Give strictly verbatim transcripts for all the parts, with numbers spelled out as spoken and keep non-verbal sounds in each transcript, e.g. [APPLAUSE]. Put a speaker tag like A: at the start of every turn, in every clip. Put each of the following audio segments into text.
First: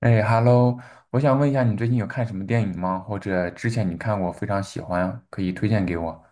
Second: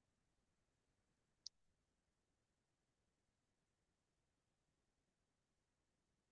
A: 哎，Hello，我想问一下，你最近有看什么电影吗？或者之前你看过非常喜欢，可以推荐给我？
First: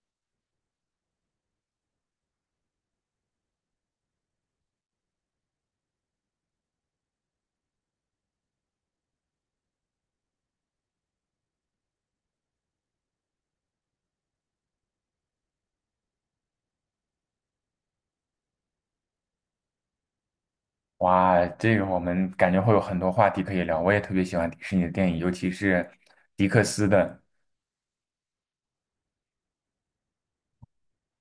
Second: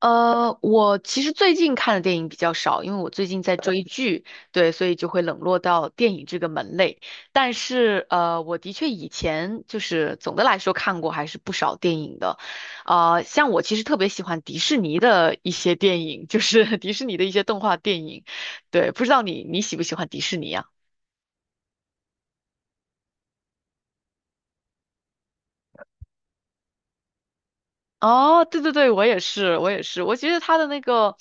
B: 呃，我其实最近看的电影比较少，因为我最近在追剧，对，所以就会冷落到电影这个门类。但是，呃，我的确以前就是总的来说看过还是不少电影的，呃，像我其实特别喜欢迪士尼的一些电影，就是 [LAUGHS] 迪士尼的一些动画电影，对，不知道你你喜不喜欢迪士尼啊？
A: 哇，这个我们感觉会有很多话题可以聊。我也特别喜欢迪士尼的电影，尤其是迪克斯的。
B: 哦，对对对，我也是，我也是，我觉得他的那个，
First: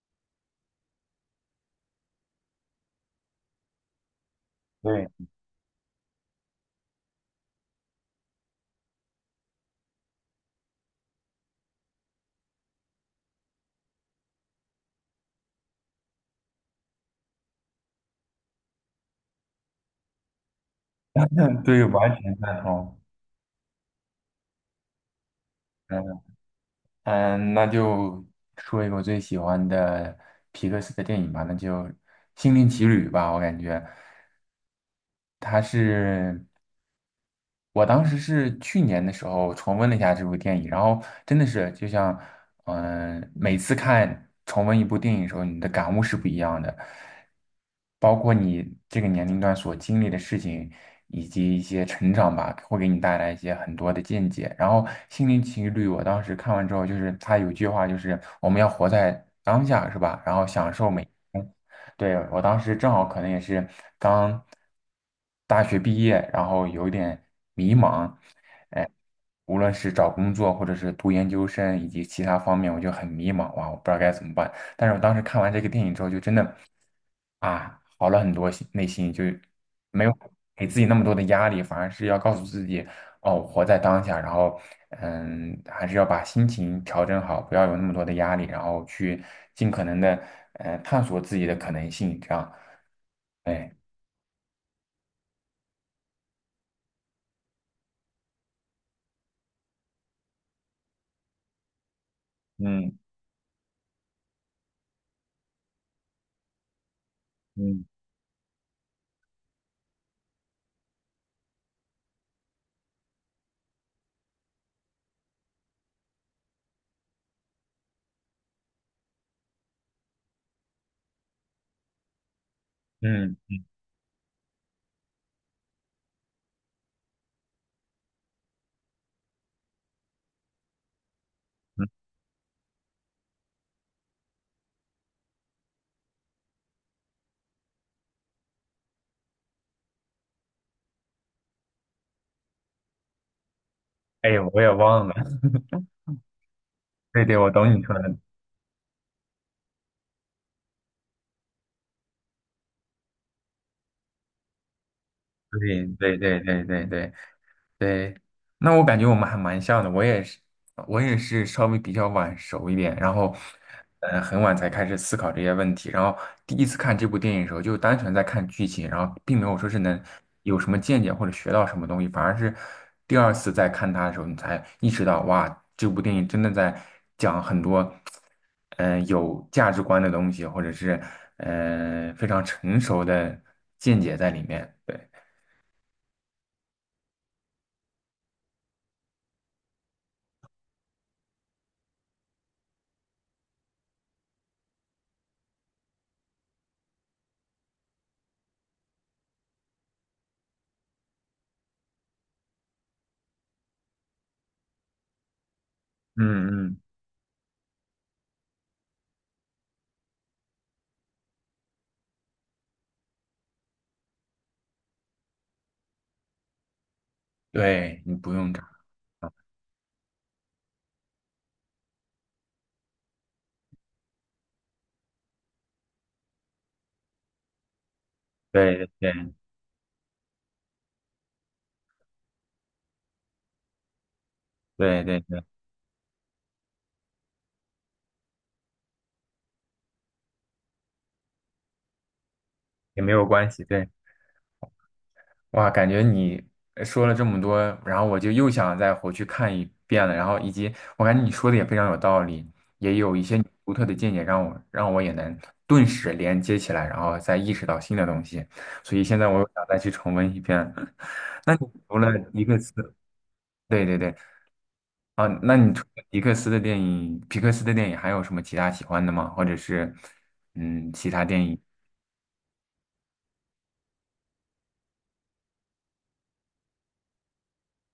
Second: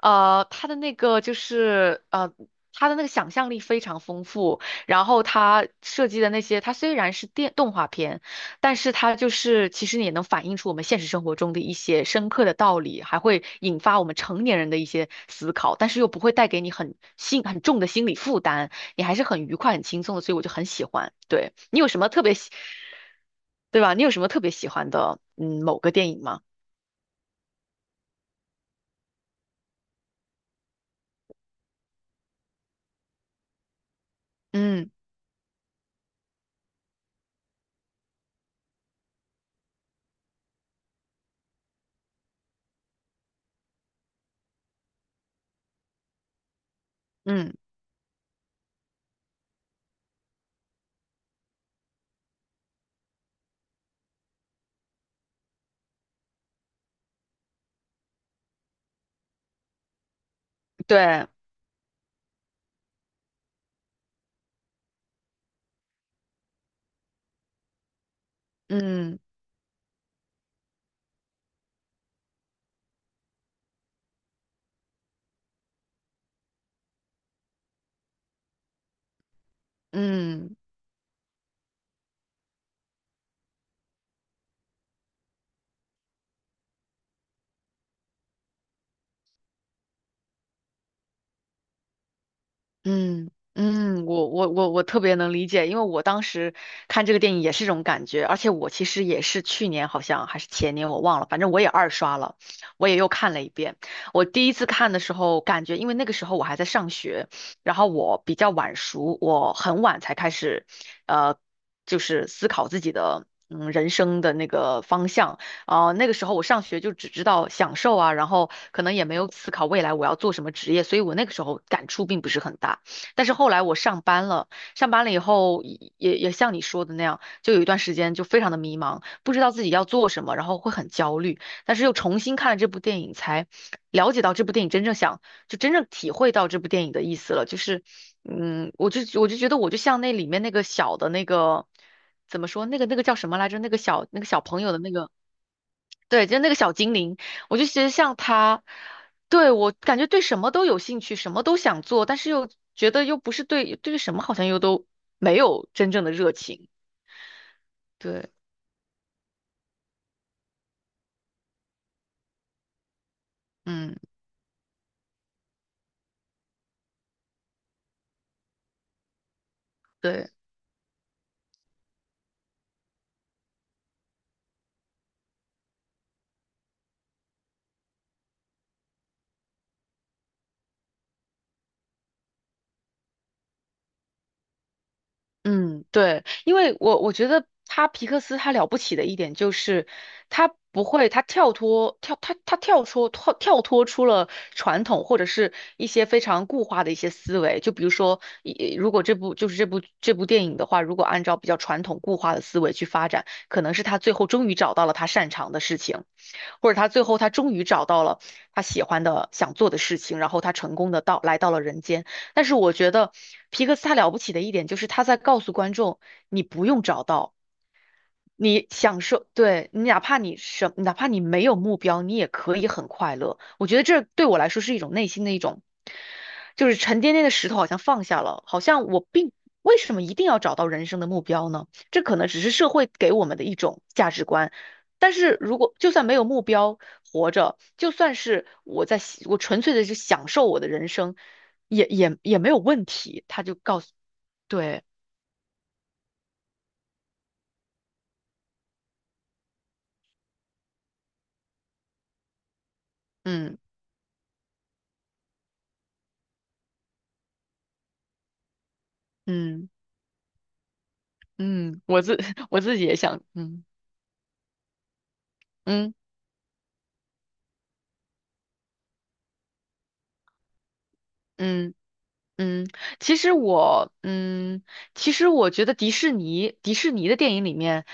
B: 呃，他的那个就是呃，他的那个想象力非常丰富，然
A: 对，
B: 后他设计的那些，他虽然是电动画片，但是他就是其实也能反映出我们现实生活中的一些深刻的道理，还会引发我们成年人的一些思考，但是又不会带给你很心很重的心理负担。你还是很愉快、很轻松的，所以我就很喜欢。对，
A: [LAUGHS]
B: 你
A: 对，
B: 有什么
A: 完
B: 特别
A: 全
B: 喜，
A: 赞同。
B: 对吧？你有什么特别喜欢的，嗯，某个电
A: 嗯
B: 影吗？
A: 嗯，那就说一个我最喜欢的皮克斯的电影吧，那就《心灵奇旅》吧，我感觉
B: 嗯
A: 它是。我当时是去年的时候重温了一下这部电影，然后真的是就像，嗯、每次看重温一部电影的时候，你的感悟是不一样的，
B: 嗯，
A: 包括你这个年龄段所经历的事情，以及一些成长吧，会给你带来一些很多的见解。然后《心灵奇旅》，我当时看完之后，就是他有句话，就是我们要活在当下，是吧？然后享受每。
B: 对，
A: 对，我当时正好可能也是刚大学毕业，然后有点迷茫，哎，
B: 嗯
A: 无论是找工作，或者是读研究生，以及其他方面，我就很迷茫哇，我不知道该怎么办。但是我当时看完这个电影之后，就真的啊，好了很多心，内心就没有
B: 嗯。
A: 给自己那么多的压力，反而是要告诉自己，哦，活在当下，然后嗯，还是要把心情调整好，不要有那么多的压力，然后去尽可能的呃探索自己的可能性，这样，
B: 嗯
A: 哎，
B: 嗯，我我我我特别能理解，因为我当时看这个电影也是这种感觉，而且我其实也是去年好像还是前年我忘了，反正我也二刷了，我也
A: 嗯
B: 又看了一遍。我第一次看的时候，感觉因为那个时候我还在上学，然
A: 嗯
B: 后我比较晚熟，我很晚才开始，呃，就是思考自己的嗯人生的那个方向。呃，那个时候我上学就只知道享受啊，然后可能也没有思考未来我要做什么职业，所以我那个时候感触并不是很大。但是
A: 嗯
B: 后
A: 嗯
B: 来我上班了，上班了以后也也也像你说的那样，就有一段时间就非常的迷茫，不知道自己要做什么，然后会很焦虑。但是
A: 嗯，
B: 又重新看了这部电影，才了解到这部电影真正想，就真正体会到这部电影的意思了。就是，嗯，我就我就觉得我就像那里面那个小的那个，怎么说，那个那个叫什么来着？那个小那个
A: 哎，
B: 小
A: 我
B: 朋
A: 也
B: 友的那
A: 忘
B: 个。
A: 了，[LAUGHS]
B: 对，就那个小精灵，
A: 对对，我
B: 我就
A: 懂你
B: 觉得
A: 说
B: 像
A: 的。
B: 他，对，我感觉对什么都有兴趣，什么都想做，但是又觉得又不是对对什么好像又都没有
A: 对
B: 真正的
A: 对
B: 热
A: 对对
B: 情。
A: 对对对，
B: 对，
A: 那我感觉我们还蛮像的，我也是，我也是稍微比较晚熟一点，然后，
B: 嗯，
A: 呃，很晚才开始思考这些问题，然后第一次看这部电影的时候，就单纯在看剧情，然后并没有说是能
B: 对。
A: 有什么见解或者学到什么东西，反而是第二次再看它的时候，你才意识到，哇，这部电影真的在讲很多，嗯、有价值观的东西，或者是，呃，非常成熟的见解在里面，对。
B: 嗯，对，因为我我觉得他皮克斯他了不起的一点就是他不会，他跳脱跳他他跳出跳跳脱出了传统或者是一些非常固化的一些思维，就比如说，一如果这部就是这部这部电影的话，如果按照比较传统固化的思维去发展，可能是他最后终于找到了他擅长的事情。
A: 嗯
B: 或者
A: 嗯，
B: 他最后他终于找到了他喜欢的、想做的事情，然后他成功的到来到了人间。但是我觉得皮克斯他了不起的一点就是他在告诉观众，你不用找到。
A: 对你不用炸，
B: 你享受，对，你哪怕你什，哪怕你没有目标，你也可以很快乐。我觉得这对我来说是一种内心的一种，就是沉甸甸的石头好像放下了，好
A: 对
B: 像我
A: 对
B: 并，
A: 对
B: 为什么一定要找到人生的目标呢？这可能只是社会给我们的一种价值观。
A: 对
B: 但
A: 对
B: 是
A: 对，
B: 如果就算没有目标活着，就算是我在喜我纯粹的是享受我的人生，也也也没有问
A: 也没有
B: 题。他
A: 关
B: 就
A: 系。
B: 告
A: 对，
B: 诉，对，
A: 哇，感觉你呃说了这么多，然后我就又想再回去看一遍了。然后以及我感觉你说的也非常有道理，也有一些你
B: 嗯
A: 独特的见解，让我让我也能顿时连接起来，然后再意识到新的东西。所以现在我又想
B: 嗯。
A: 再去重温一遍。[LAUGHS] 那你
B: 嗯，
A: 除
B: 我
A: 了
B: 自
A: 一
B: [LAUGHS]
A: 个
B: 我
A: 词，
B: 自己也想，嗯
A: 对对对，啊，那你除
B: 嗯
A: 了皮克斯的电影，皮克斯的电影还有什么其他喜欢的吗？或者是，嗯，其他电影
B: 嗯嗯，其实我，嗯，其实我觉得迪士尼迪士尼的电影里面，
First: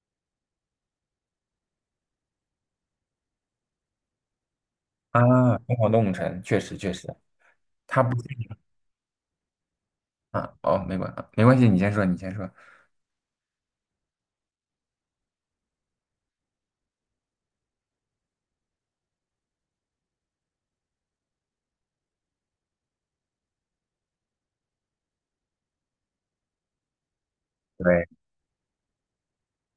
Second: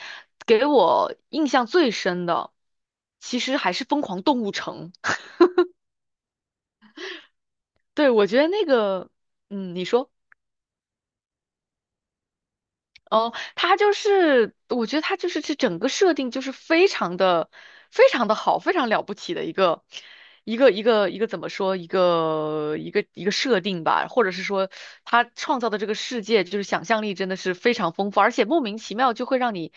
B: 给我印象最深的，其实还是《疯狂动物城》。
A: 啊，《疯狂动物城》确实确实，他
B: 对，
A: 不
B: 我觉得那个，嗯，你说。
A: 啊，哦，没关没关系，你先说，你先说。
B: 哦，他就是，我觉得他就是这整个设定就是非常的、非常的好，非常了不起的一个、一个、一个、一个怎么说？一个、一个、一个设定吧，或者是说他创造的这个世界，就是想象力真的是非常
A: 对
B: 丰富，而且莫名其妙就会让你，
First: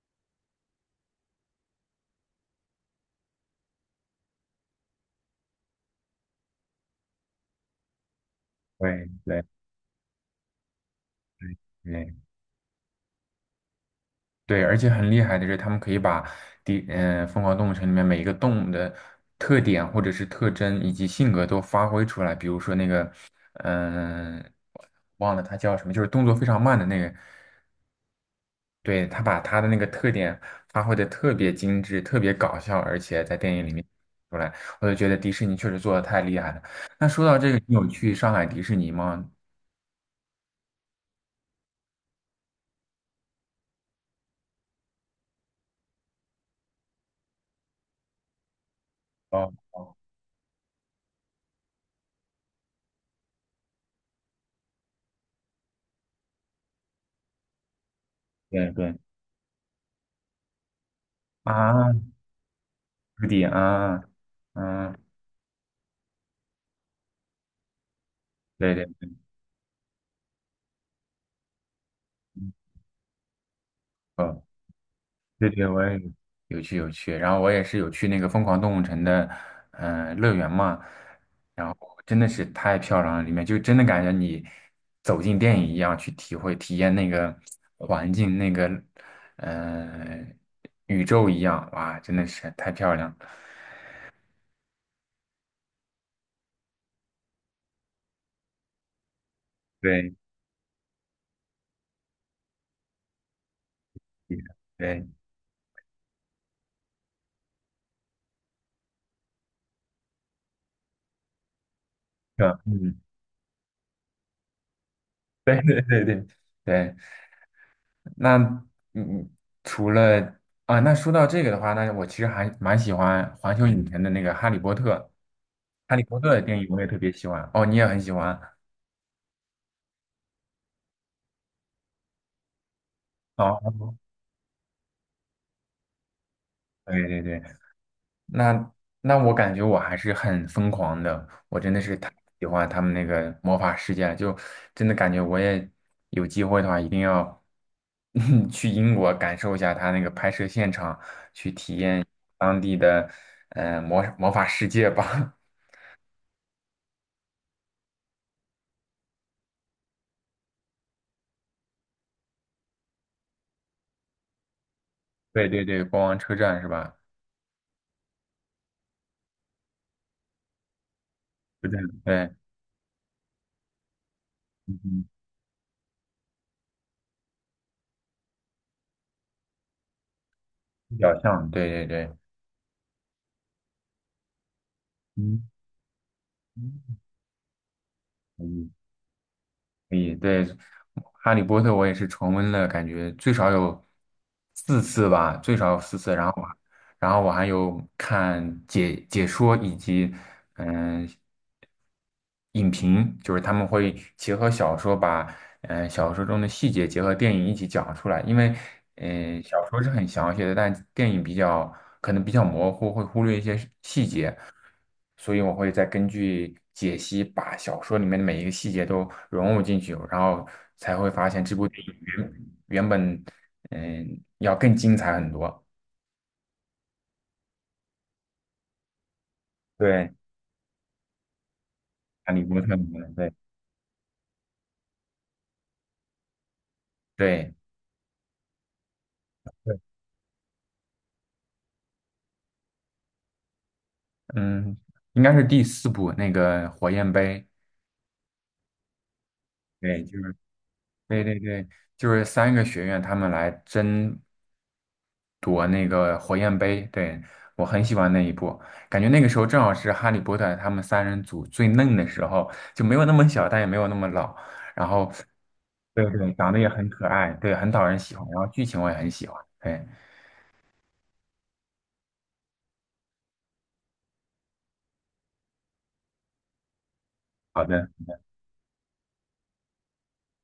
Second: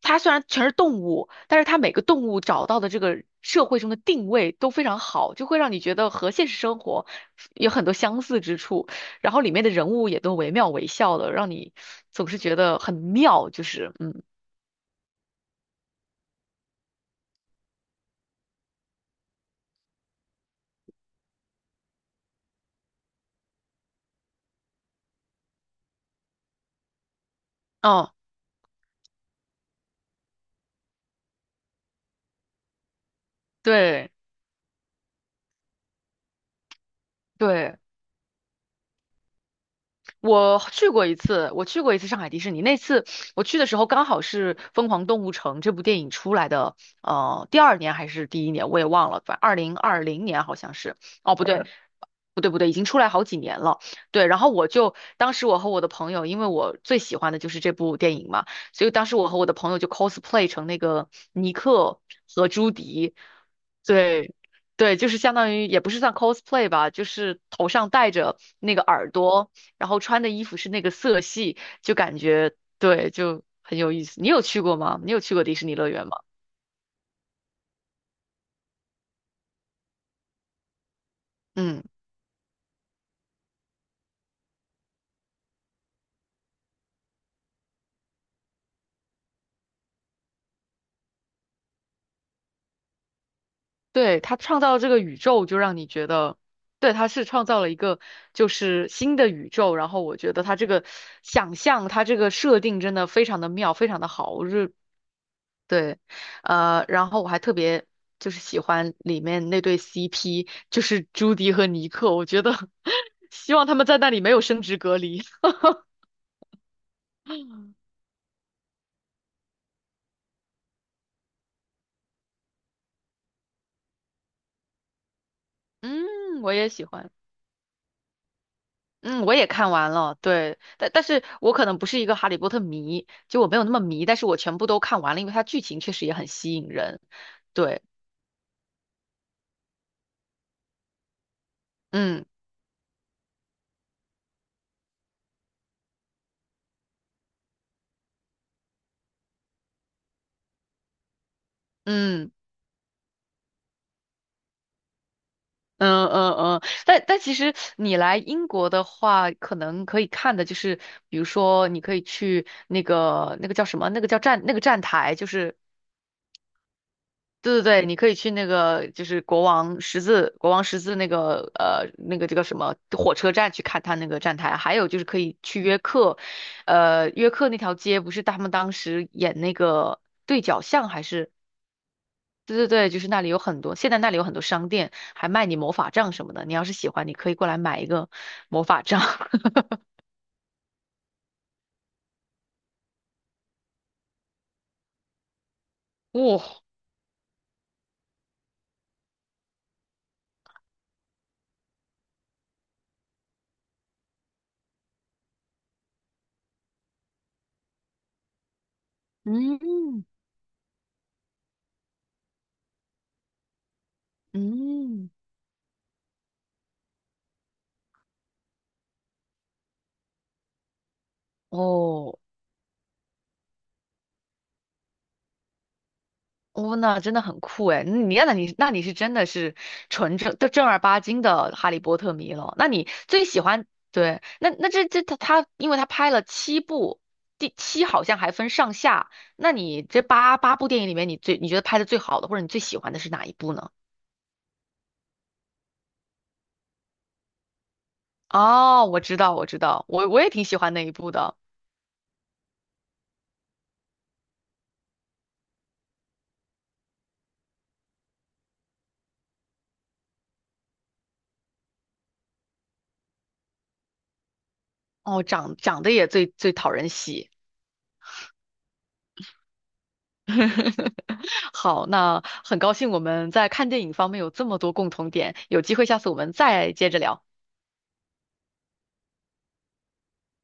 B: 它虽然全是动物，但是它每个动物找到的这个社会中的定位都非常好，就会让你觉得和现实生活有很多相似之处。
A: 对
B: 然后
A: 对
B: 里面的人物也都惟妙惟肖的，让你
A: 对
B: 总是觉得很妙，就是嗯，
A: 对，而且很厉害的是，他们可以把第嗯、呃《疯狂动物城》里面每一个动物的特点或者是特征以及性格都发挥出来。比如说那个，嗯、忘了它叫什么，就是动作非常慢的那个。
B: 哦，
A: 对，他把他的那个特点发挥的特别精致，特别搞笑，而且在电影里面
B: 对
A: 出来，我就觉得迪士尼确实做的太厉害了。那说到这个，你
B: 对。
A: 有去上海迪士尼吗？
B: 我去过一次，我去过一次上海迪士尼。那次我去的时候，刚好是《疯狂动物城》这部电影出来的，呃，第二年还是第一年，我也忘了，反正
A: 哦，
B: 二零二零年好像是。哦，不对，嗯不对，不对，已经出来好几年了。对，然后我就当时我和我的朋友，因为我最喜欢的就是这部电影嘛，
A: 对
B: 所以
A: 对，
B: 当时我和我的朋友就 cosplay 成那个尼
A: 啊，
B: 克和朱迪。
A: 朱迪啊，
B: 对。
A: 嗯，
B: 对，就是相当于也不是算 cosplay 吧，就是头上戴着
A: 对
B: 那个耳
A: 对，
B: 朵，然后穿的衣服是那个色系，就感
A: 嗯。
B: 觉对，就很有意思。你有
A: 哦
B: 去过吗？你有去过
A: 对
B: 迪
A: 对，
B: 士尼
A: 我
B: 乐
A: 也
B: 园吗？
A: 有去有去，然后我也是有去那个疯狂动物城的，嗯、乐园嘛，然后
B: 嗯，
A: 真的是太漂亮了，里面就真的感觉你走进电影一样去体会体验那个环境，那个呃宇宙一样，哇，真的是太漂亮了。
B: 对，他创造这个宇宙，就让你觉得，对，他是创造了一个就是新的宇宙。然后
A: 对，
B: 我觉得他这个想象，他这个设定真的非常的妙，非常的好。
A: 对，
B: 我是
A: 对，
B: 对，呃，然后我还特别。就是喜欢里面那对 C P,就是朱迪和尼克，我觉得
A: 嗯，
B: [LAUGHS] 希望他们在那里没有生殖隔离。
A: 对 [LAUGHS] 对对对对，那嗯，除了啊，那说到这个的话，那我其实还蛮喜欢环球影城的那个《哈利波特》。
B: [LAUGHS]
A: 哈利波特的
B: 嗯，我
A: 电影
B: 也
A: 我
B: 喜
A: 也特
B: 欢。
A: 别喜欢哦，你也很喜欢
B: 嗯，我也看完了，对，但但是我可能不是一个哈利波特迷，就我没有那么
A: 哦，
B: 迷，但是我全部都看完了，因为它剧情确实也很吸引人，
A: 对对对，
B: 对，
A: 那那我感觉我还是很疯狂的，我真的是太
B: 嗯
A: 喜欢他们那个魔法世界了，就真的感觉我也有机会的话，一定要 [LAUGHS] 去英国感受一下他那个拍摄现场，
B: 嗯
A: 当地的呃魔魔法世界吧。
B: 嗯嗯嗯，但但其实你来英国的话，可能可以看的就是，比如说你可以去那个那个叫什么，那个叫站那个站台，就
A: [LAUGHS] 对
B: 是
A: 对对，国王车站是吧？
B: 对对对，你可以去那个就是国王十字国王十字那个
A: 车站
B: 呃那个
A: 对，
B: 这个什么火车站去看他那个站台，还
A: 嗯，
B: 有就是
A: 嗯
B: 可以去约克，呃约克那条街不是他们当时演那个对角巷
A: 比
B: 还
A: 较
B: 是
A: 像，对对对，
B: 对对对，就是那里有很多，现在那里有很多商店还
A: 嗯。
B: 卖你魔法杖什么的，你要是喜欢，你可以过来买一个魔
A: 嗯
B: 法杖。[LAUGHS]
A: 可以，对，《哈利波特》我也是重温了，感觉最少有四次吧，最少有四次。然后我
B: 哇，
A: 然后我还有看解解说以及嗯、影评，就是他们会结合小说把，嗯、小说中的细节结合电影一起讲出来。因为，嗯小说是
B: 嗯
A: 很详细的，但电影比较可能比较模糊，会忽略一些细节，
B: 嗯
A: 所以我会再根据解析，把小说里面的每一个细节都融入进去，然后才会发现这部电影
B: 哦，
A: 原原本，嗯、要更精彩很多。
B: 哦，那真的很酷哎！嗯你那你那你是真的是
A: 对，
B: 纯正的正儿八经的哈利波特
A: 哈
B: 迷
A: 利
B: 了。
A: 波
B: 那
A: 特里
B: 你
A: 面的，
B: 最
A: 对
B: 喜欢对？那那这这他他，因为他拍了七部，
A: 对。
B: 第七好像还分上下。那
A: 对
B: 你这八八部电影里面，你最你觉得拍的最好的，或者你最喜欢的是哪一部呢？
A: 嗯，应该是第四部那个火焰杯，
B: 哦，我知道，我知道，
A: 对，
B: 我
A: 就
B: 我也
A: 是
B: 挺喜欢那一部
A: 对
B: 的。
A: 对对，就是三个学院他们来争夺那个火焰杯，对，我很喜欢那一部，感觉那个时候正好是哈利波特他们三人组最嫩的时候，就没有那么小，但也没有那么老，然后
B: 哦，长长得
A: 对
B: 也最
A: 对，长
B: 最
A: 得也
B: 讨
A: 很
B: 人
A: 可
B: 喜。
A: 爱，对，很讨人喜欢，然后剧情我也很喜欢，对，
B: [LAUGHS] 好，那很高兴我们在看电影方面有这么多共同点，有机会下次我们再接着聊。
A: 好的。